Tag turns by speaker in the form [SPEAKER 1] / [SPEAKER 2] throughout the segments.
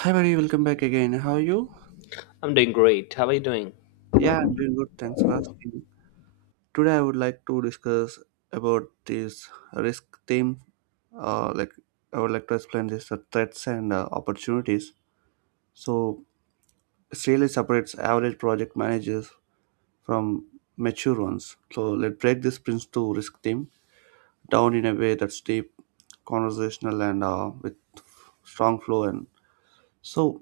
[SPEAKER 1] Hi, buddy. Welcome back again. How are you?
[SPEAKER 2] I'm doing great. How are you doing?
[SPEAKER 1] Yeah, I'm doing good. Thanks for asking. Today, I would like to discuss about this risk theme. Uh, like, I would like to explain this threats and opportunities. So, it really separates average project managers from mature ones. So, let's break this Prince to risk theme down in a way that's deep, conversational, and with strong flow and so,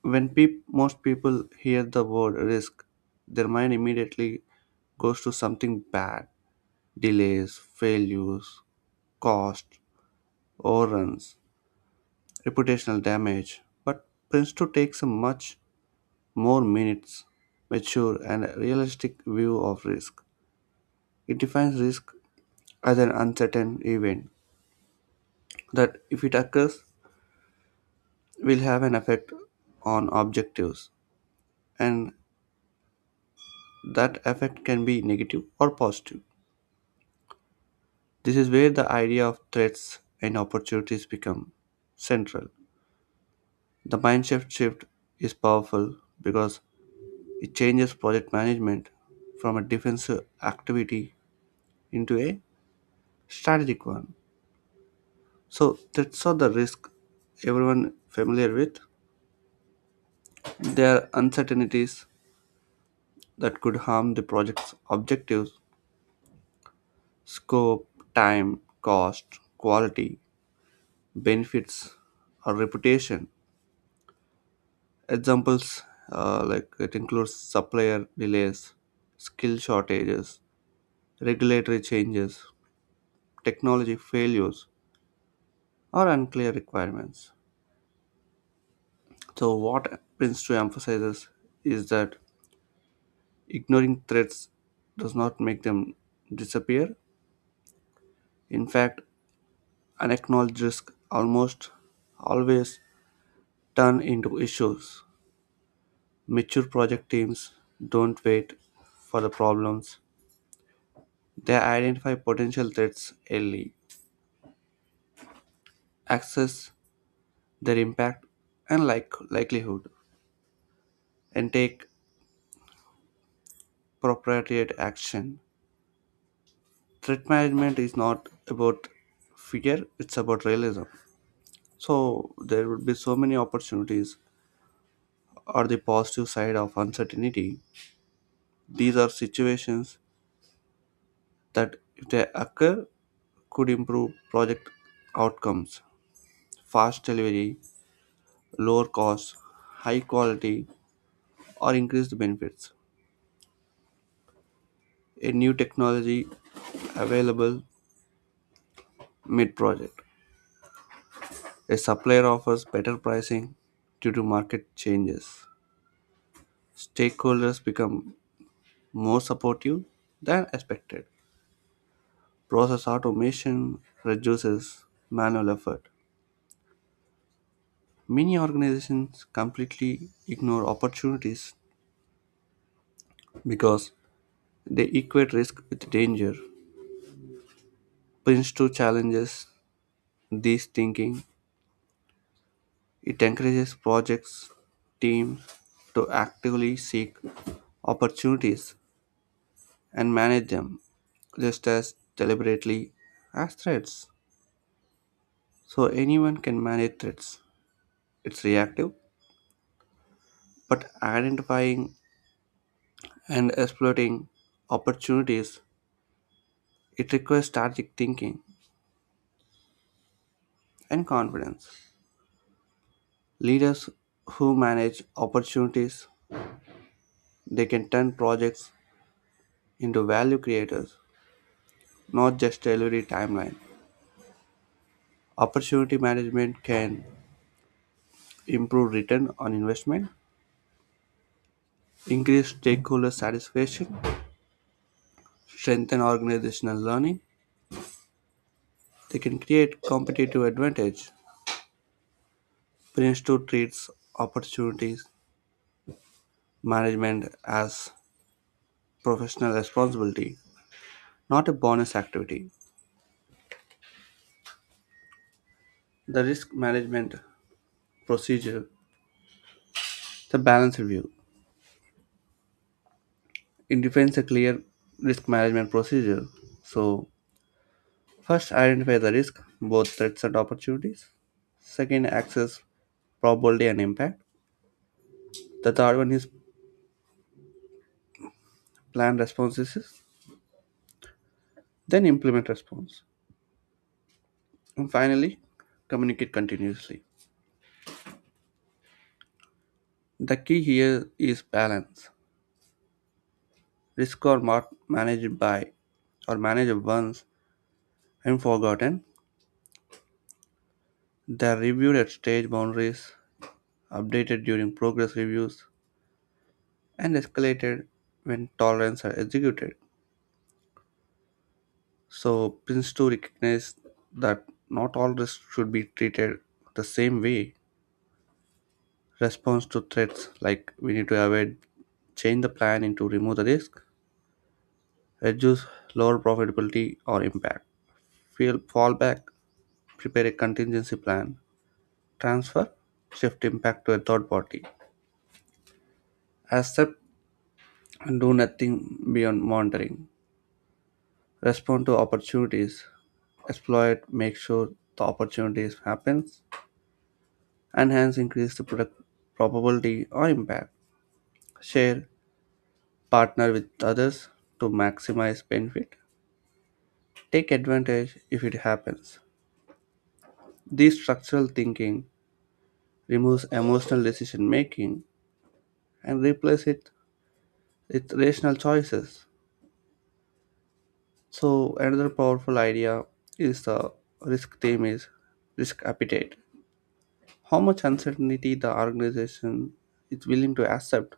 [SPEAKER 1] when most people hear the word risk, their mind immediately goes to something bad: delays, failures, cost, overruns, reputational damage. But Prince 2 takes a much more minutes, mature, and realistic view of risk. It defines risk as an uncertain event that, if it occurs, will have an effect on objectives, and that effect can be negative or positive. This is where the idea of threats and opportunities become central. The mindshift shift is powerful because it changes project management from a defensive activity into a strategic one. So threats are the risk everyone familiar with. They are uncertainties that could harm the project's objectives, scope, time, cost, quality, benefits, or reputation. Examples it includes supplier delays, skill shortages, regulatory changes, technology failures, or unclear requirements. So, what Prince 2 emphasizes is that ignoring threats does not make them disappear. In fact, unacknowledged risk almost always turn into issues. Mature project teams don't wait for the problems, they identify potential threats early, assess their impact and likelihood, and take appropriate action. Threat management is not about fear, it's about realism. So, there would be so many opportunities or the positive side of uncertainty. These are situations that, if they occur, could improve project outcomes, fast delivery, lower costs, high quality, or increased benefits. A new technology available mid project. A supplier offers better pricing due to market changes. Stakeholders become more supportive than expected. Process automation reduces manual effort. Many organizations completely ignore opportunities because they equate risk with danger. Prince 2 challenges this thinking. It encourages projects teams to actively seek opportunities and manage them just as deliberately as threats. So anyone can manage threats. It's reactive, but identifying and exploiting opportunities, it requires strategic thinking and confidence. Leaders who manage opportunities, they can turn projects into value creators, not just delivery timeline. Opportunity management can improve return on investment, increase stakeholder satisfaction, strengthen organizational learning. They can create competitive advantage. Prince 2 treats opportunities management as professional responsibility, not a bonus activity. The risk management procedure, the balance review. It defines a clear risk management procedure. So, first identify the risk, both threats and opportunities. Second, access probability and impact. The third one is plan responses, then implement response. And finally, communicate continuously. The key here is balance. Risk or not managed by or managed once and forgotten. They are reviewed at stage boundaries, updated during progress reviews, and escalated when tolerance are executed. So Prince 2 recognized that not all risks should be treated the same way. Response to threats like we need to avoid, change the plan into remove the risk, reduce, lower profitability or impact. Fail fallback, prepare a contingency plan, transfer, shift impact to a third party. Accept and do nothing beyond monitoring. Respond to opportunities, exploit, make sure the opportunities happens, enhance, increase the product probability or impact. Share, partner with others to maximize benefit. Take advantage if it happens. This structural thinking removes emotional decision making and replaces it with rational choices. So another powerful idea is the risk theme is risk appetite. How much uncertainty the organization is willing to accept.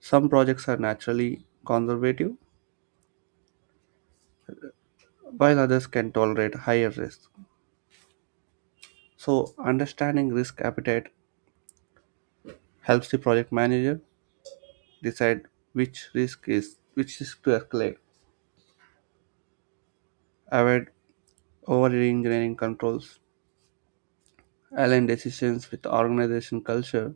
[SPEAKER 1] Some projects are naturally conservative while others can tolerate higher risk. So understanding risk appetite helps the project manager decide which risk to escalate, avoid over engineering controls, align decisions with organization culture.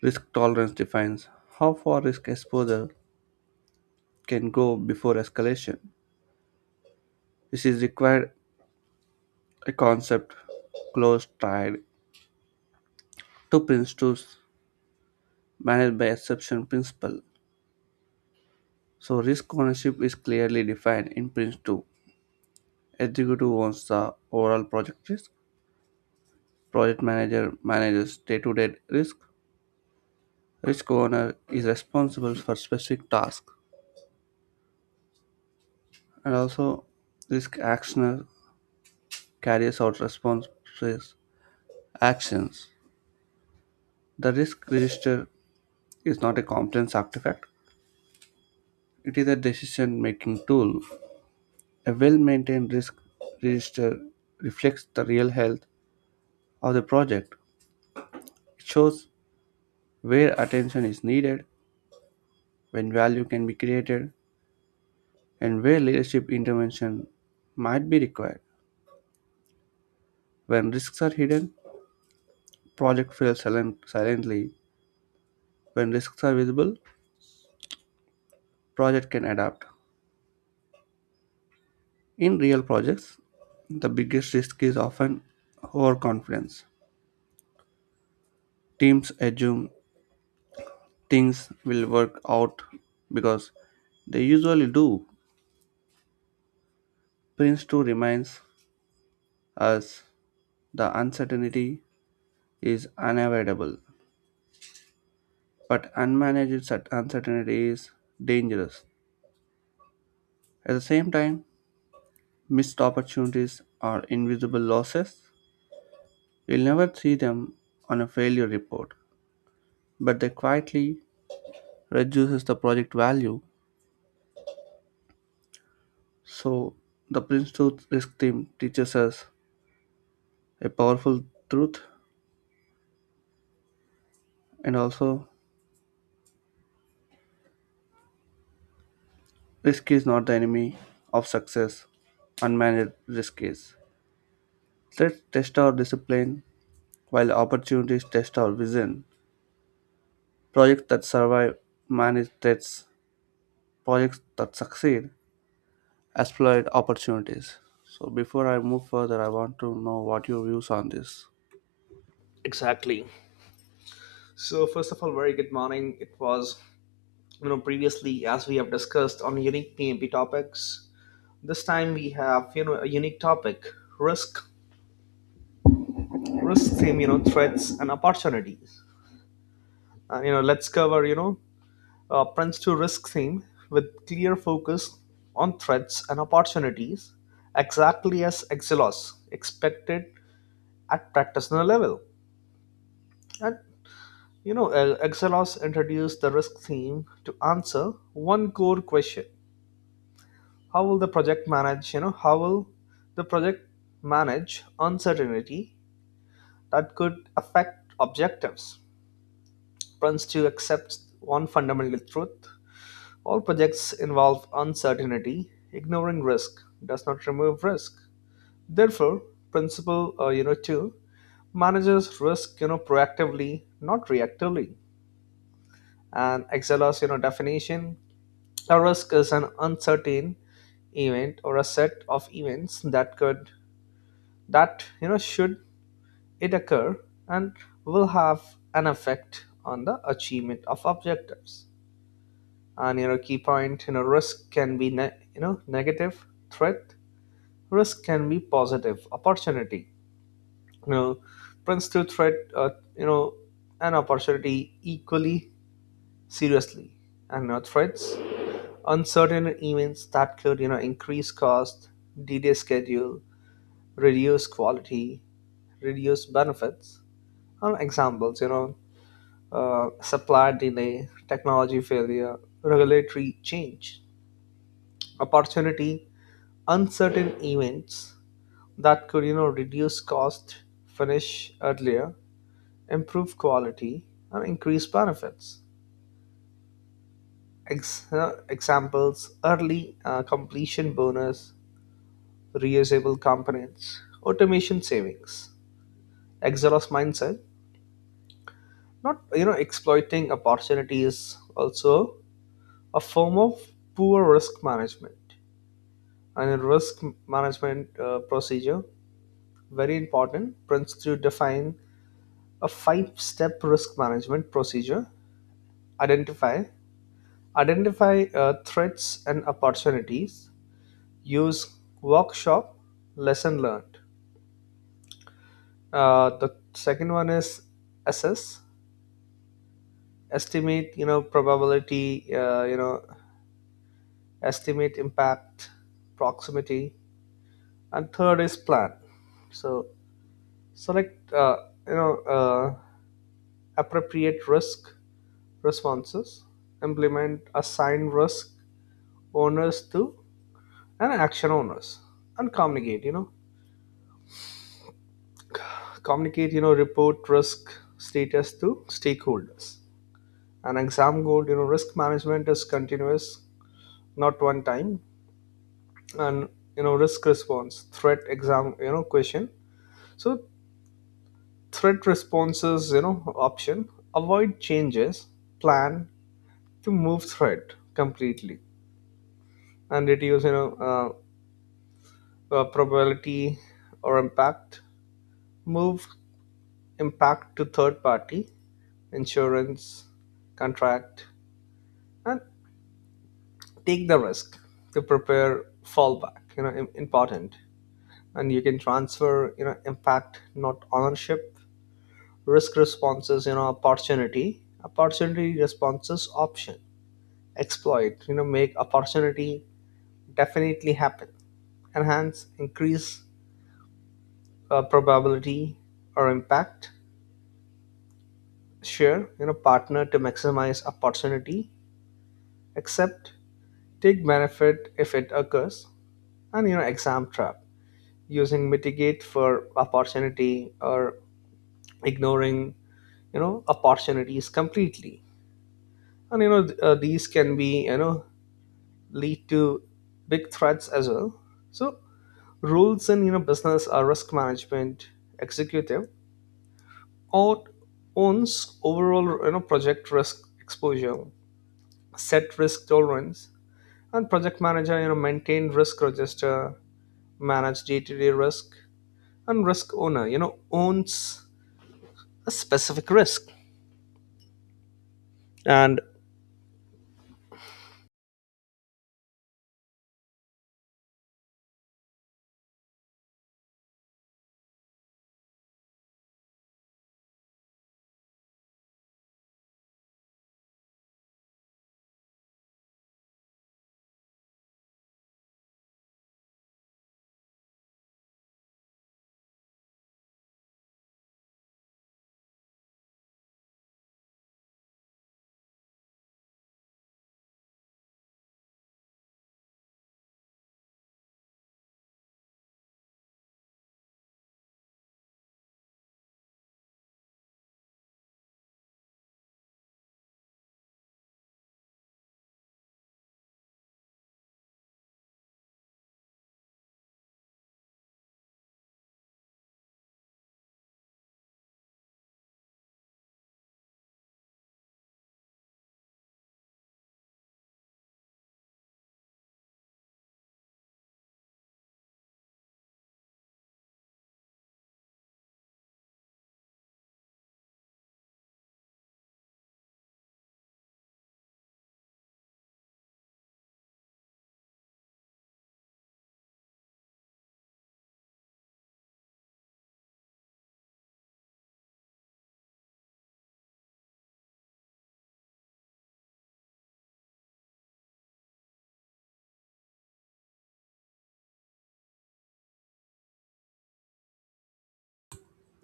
[SPEAKER 1] Risk tolerance defines how far risk exposure can go before escalation. This is required a concept close tied to Prince 2's managed by exception principle. So risk ownership is clearly defined in Prince 2. Executive owns the overall project risk. Project manager manages day-to-day risk. Risk owner is responsible for specific tasks and also risk actioner carries out responses actions. The risk register is not a competence artifact, it is a decision making tool. A well maintained risk register reflects the real health of the project. It shows where attention is needed, when value can be created, and where leadership intervention might be required. When risks are hidden, project silently. When risks are visible, project can adapt. In real projects, the biggest risk is often overconfidence. Teams assume things will work out because they usually do. Prince 2 reminds us the uncertainty is unavoidable, but unmanaged uncertainty is dangerous. At the same time, missed opportunities are invisible losses. You'll never see them on a failure report, but they quietly reduces the project value. So, the Prince Truth risk theme teaches us a powerful truth and also risk is not the enemy of success. Unmanaged risk is. Let's test our discipline while opportunities test our vision. Projects that survive manage threats, projects that succeed exploit opportunities. So, before I move further, I want to know what your views on this.
[SPEAKER 2] Exactly. So, first of all, very good morning. It was, previously, as we have discussed on unique PMP topics, this time we have, a unique topic risk, risk theme, threats and opportunities. And, let's cover, Prince to risk theme with clear focus on threats and opportunities, exactly as Exelos expected at practitioner level. And Excelos introduced the risk theme to answer one core question: how will the project manage? How will the project manage uncertainty that could affect objectives? Prince to accept one fundamental truth: all projects involve uncertainty. Ignoring risk does not remove risk. Therefore, principle two manages risk proactively, not reactively. And Excelos definition: a risk is an uncertain event or a set of events that could that you know should it occur and will have an effect on the achievement of objectives. And key point, risk can be negative threat. Risk can be positive opportunity. You know Prince threat you know an opportunity equally seriously. And threats, uncertain events that could increase cost, delay schedule, reduce quality, reduce benefits. Are examples, supply delay, technology failure, regulatory change. Opportunity, uncertain events that could reduce cost, finish earlier, improve quality, and increase benefits. Examples: early completion bonus, reusable components, automation savings. Exelos mindset, not exploiting opportunities also a form of poor risk management. And in risk management procedure, very important, prints to define a five step risk management procedure. Identify, identify threats and opportunities, use workshop, lesson learned. Uh, the second one is assess, estimate probability, estimate impact, proximity. And third is plan, so select you know uh, appropriate risk responses. Implement, assign risk owners to and action owners. And communicate, communicate, report risk status to stakeholders. An exam goal, risk management is continuous, not one time. And risk response threat exam question. So threat responses option: avoid, changes plan to move threat completely. And reduce probability or impact. Move impact to third party, insurance, contract. And take the risk to prepare fallback, important. And you can transfer impact, not ownership. Risk responses, opportunity responses option: exploit, make opportunity definitely happen. Enhance, increase probability or impact. Share, partner to maximize opportunity. Accept, take benefit if it occurs. And exam trap, using mitigate for opportunity or ignoring opportunities completely. And these can be, lead to big threats as well. So rules in business are risk management. Executive or owns overall project risk exposure, set risk tolerance. And project manager, maintain risk register, manage day-to-day risk. And risk owner owns a specific risk, and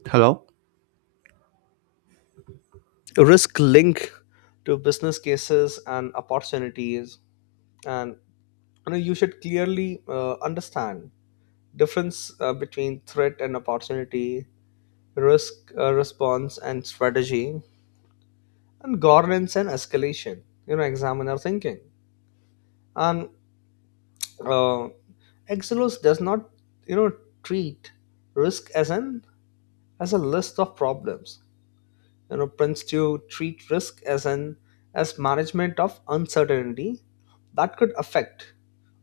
[SPEAKER 1] Hello?
[SPEAKER 2] risk link to business cases and opportunities. And you should clearly understand difference between threat and opportunity, risk response and strategy, and governance and escalation. You know, examiner thinking. And uh, Exelos does not, you know, treat risk as an as a list of problems. You know, Prince to treat risk as an as management of uncertainty that could affect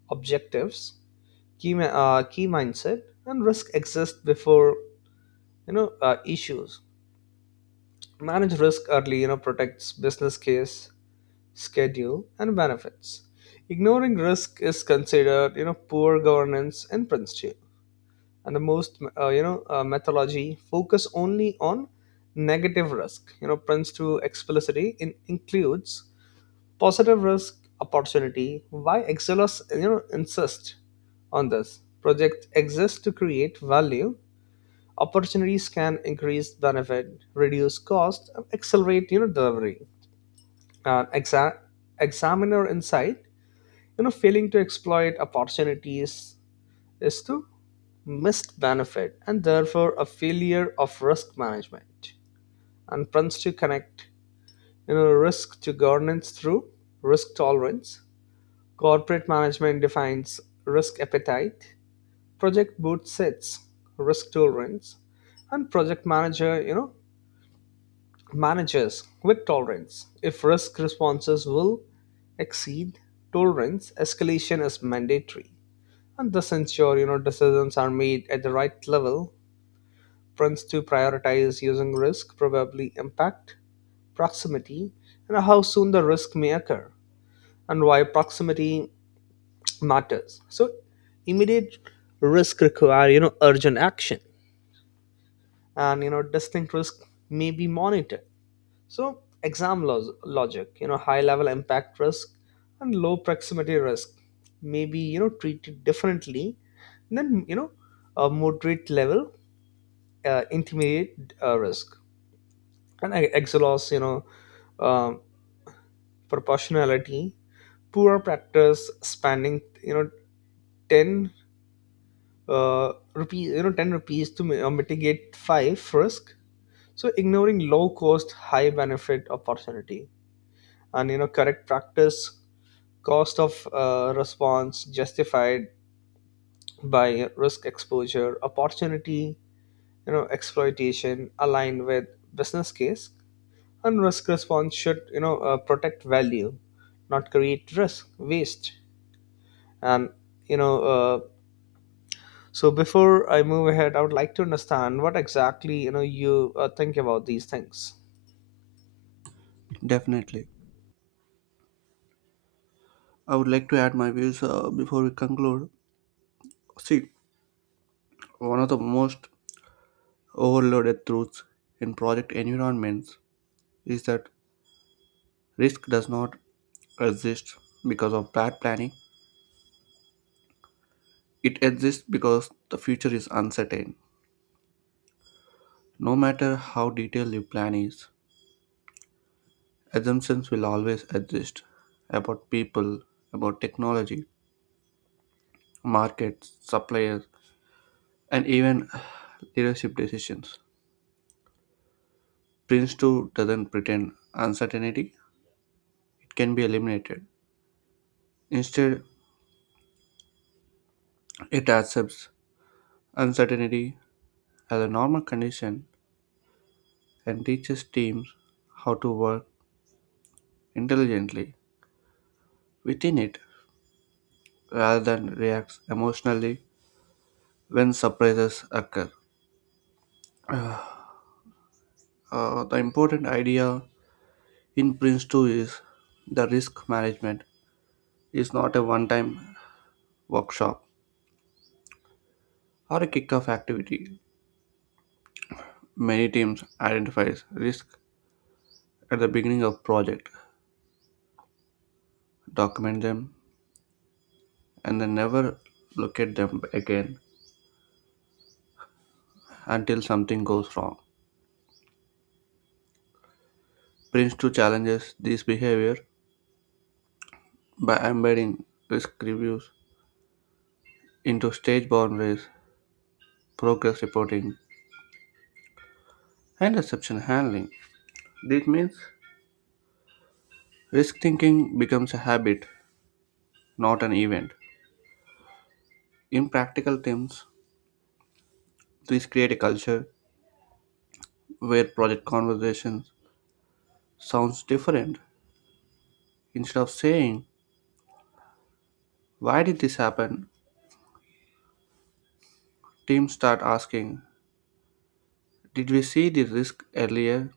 [SPEAKER 2] objectives. Key key mindset, and risk exists before issues. Manage risk early, protects business case, schedule, and benefits. Ignoring risk is considered, poor governance in principle. And the most, methodology focus only on negative risk. You know, Prince 2 explicitly includes positive risk opportunity. Why Excelos, insist on this? Project exists to create value. Opportunities can increase benefit, reduce cost, and accelerate delivery. And examiner insight, failing to exploit opportunities is to missed benefit and therefore a failure of risk management. And plans to connect risk to governance through risk tolerance. Corporate management defines risk appetite. Project boot sets risk tolerance, and project manager Managers with tolerance. If risk responses will exceed tolerance, escalation is mandatory. And this ensure decisions are made at the right level. Prince to prioritize using risk, probably impact, proximity, and how soon the risk may occur, and why proximity matters. So immediate risk require urgent action, and distinct risk may be monitored. So, exam logic, high level impact risk and low proximity risk may be, treated differently than, a moderate level intermediate risk. And I exhaust, um proportionality. Poor practice: spending, 10 rupees, 10 rupees to mitigate five risk. So, ignoring low cost, high benefit opportunity. And, correct practice: cost of response justified by risk exposure, opportunity exploitation aligned with business case. And risk response should protect value, not create risk waste. And you know uh, so before I move ahead, I would like to understand what exactly, you think about these things.
[SPEAKER 1] Definitely. I would like to add my views before we conclude. See, one of the most overloaded truths in project environments is that risk does not exist because of bad planning. It exists because the future is uncertain. No matter how detailed your plan is, assumptions will always exist about people, about technology, markets, suppliers, and even leadership decisions. Prince 2 doesn't pretend uncertainty, it can be eliminated. Instead, it accepts uncertainty as a normal condition and teaches teams how to work intelligently within it rather than reacts emotionally when surprises occur. The important idea in Prince 2 is the risk management is not a one-time workshop or a kick-off activity. Many teams identify risk at the beginning of project, document them, and then never look at them again until something goes wrong. Prince2 challenges this behavior by embedding risk reviews into stage boundaries, progress reporting, and exception handling. This means risk thinking becomes a habit, not an event. In practical terms, this create a culture where project conversations sounds different. Instead of saying, why did this happen? Teams start asking, did we see the risk earlier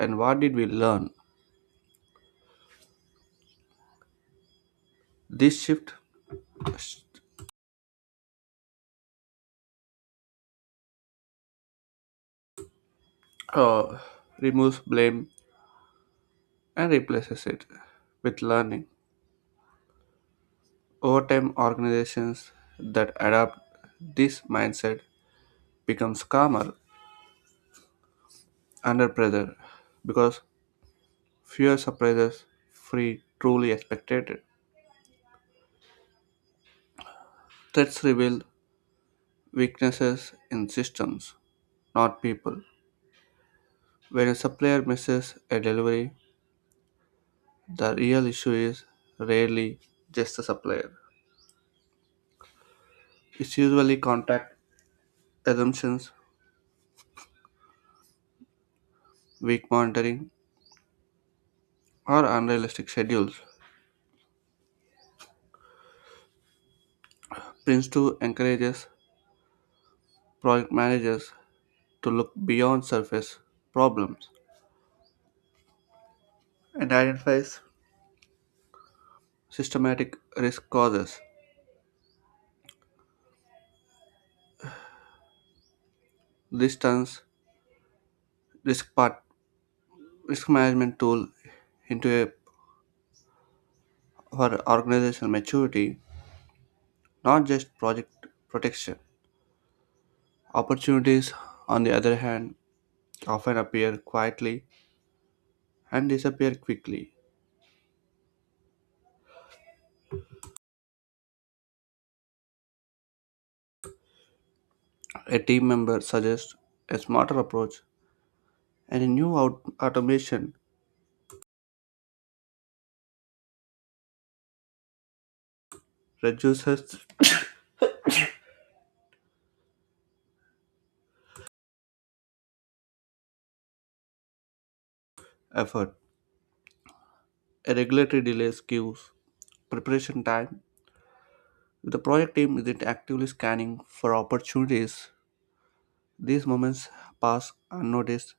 [SPEAKER 1] and what did we learn? This shift uh, removes blame and replaces it with learning. Over time, organizations that adopt this mindset becomes calmer under pressure because fewer surprises free truly expected. Threats reveal weaknesses in systems, not people. When a supplier misses a delivery, the real issue is rarely just the supplier. It's usually contact assumptions, weak monitoring, or unrealistic schedules. Prince2 encourages project managers to look beyond surface problems and identify systematic risk causes. This turns risk part risk management tool into a for organizational maturity, not just project protection. Opportunities, on the other hand, often appear quietly and disappear quickly. A team member suggests a smarter approach, and a new automation reduces effort. Regulatory delays queues, preparation time. If the project team isn't actively scanning for opportunities, these moments pass unnoticed.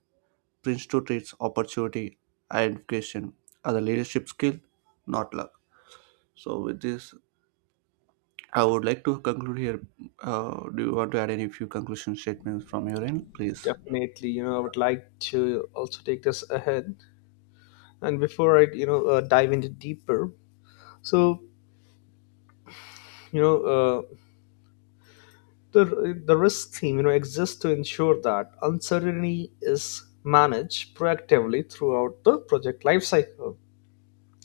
[SPEAKER 1] Prince 2 treats opportunity identification as a leadership skill, not luck. So, with this, I would like to conclude here. Do you want to add any few conclusion statements from your end, please?
[SPEAKER 2] Definitely, I would like to also take this ahead. And before I, dive into deeper, so you know uh, the risk team, exists to ensure that uncertainty is managed proactively throughout the project lifecycle.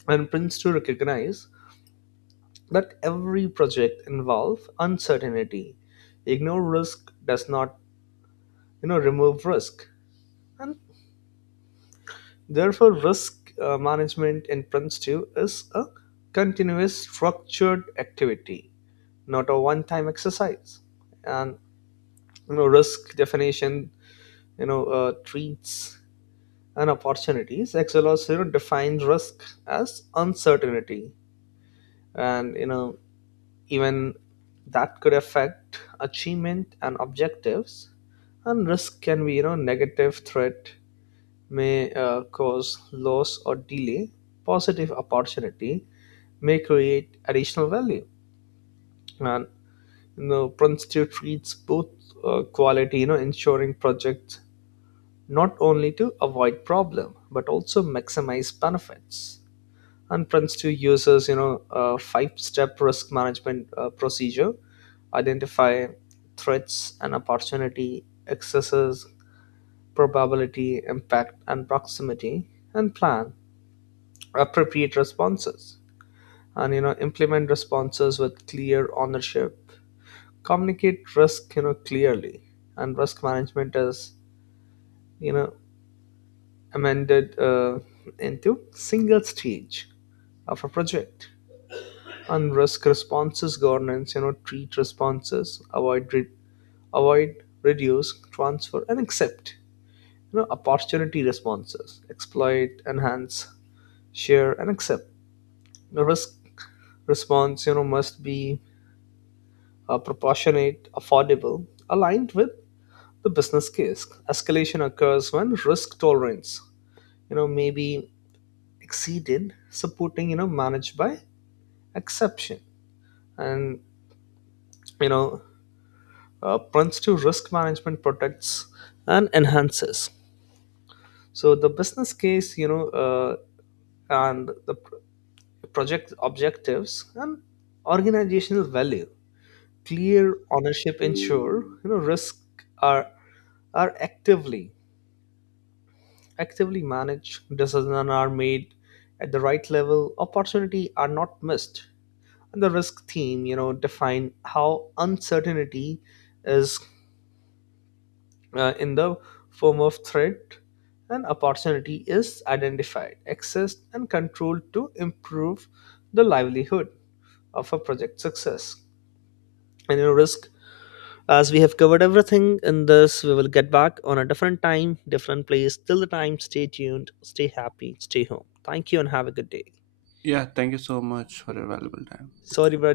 [SPEAKER 2] And Prince to recognize that every project involves uncertainty. Ignore risk does not remove risk. And therefore risk management in Prince 2 is a continuous structured activity, not a one-time exercise. And risk definition, treats and opportunities. Exelos, defines risk as uncertainty, and even that could affect achievement and objectives. And risk can be negative threat, may cause loss or delay. Positive opportunity may create additional value, and Princeton treats both quality, ensuring projects not only to avoid problem but also maximize benefits. And prints to users a five step risk management procedure: identify threats and opportunity, excesses probability impact and proximity, and plan appropriate responses. And implement responses with clear ownership, communicate risk clearly. And risk management is, you know amended into single stage of a project. And risk responses governance, treat responses: avoid, reduce, transfer, and accept. Opportunity responses: exploit, enhance, share, and accept. The risk response must be proportionate, affordable, aligned with the business case. Escalation occurs when risk tolerance, may be exceeded, supporting managed by exception. And you know principal risk management protects and enhances. So the business case, and the project objectives and organizational value. Clear ownership ensure risk are are actively actively managed. Decisions are made at the right level. Opportunity are not missed. And the risk team, define how uncertainty is in the form of threat and opportunity is identified, accessed, and controlled to improve the livelihood of a project success. And risk, as we have covered everything in this, we will get back on a different time, different place. Till the time, stay tuned, stay happy, stay home. Thank you, and have a good day.
[SPEAKER 1] Yeah, thank you so much for your valuable time.
[SPEAKER 2] Sorry, brother.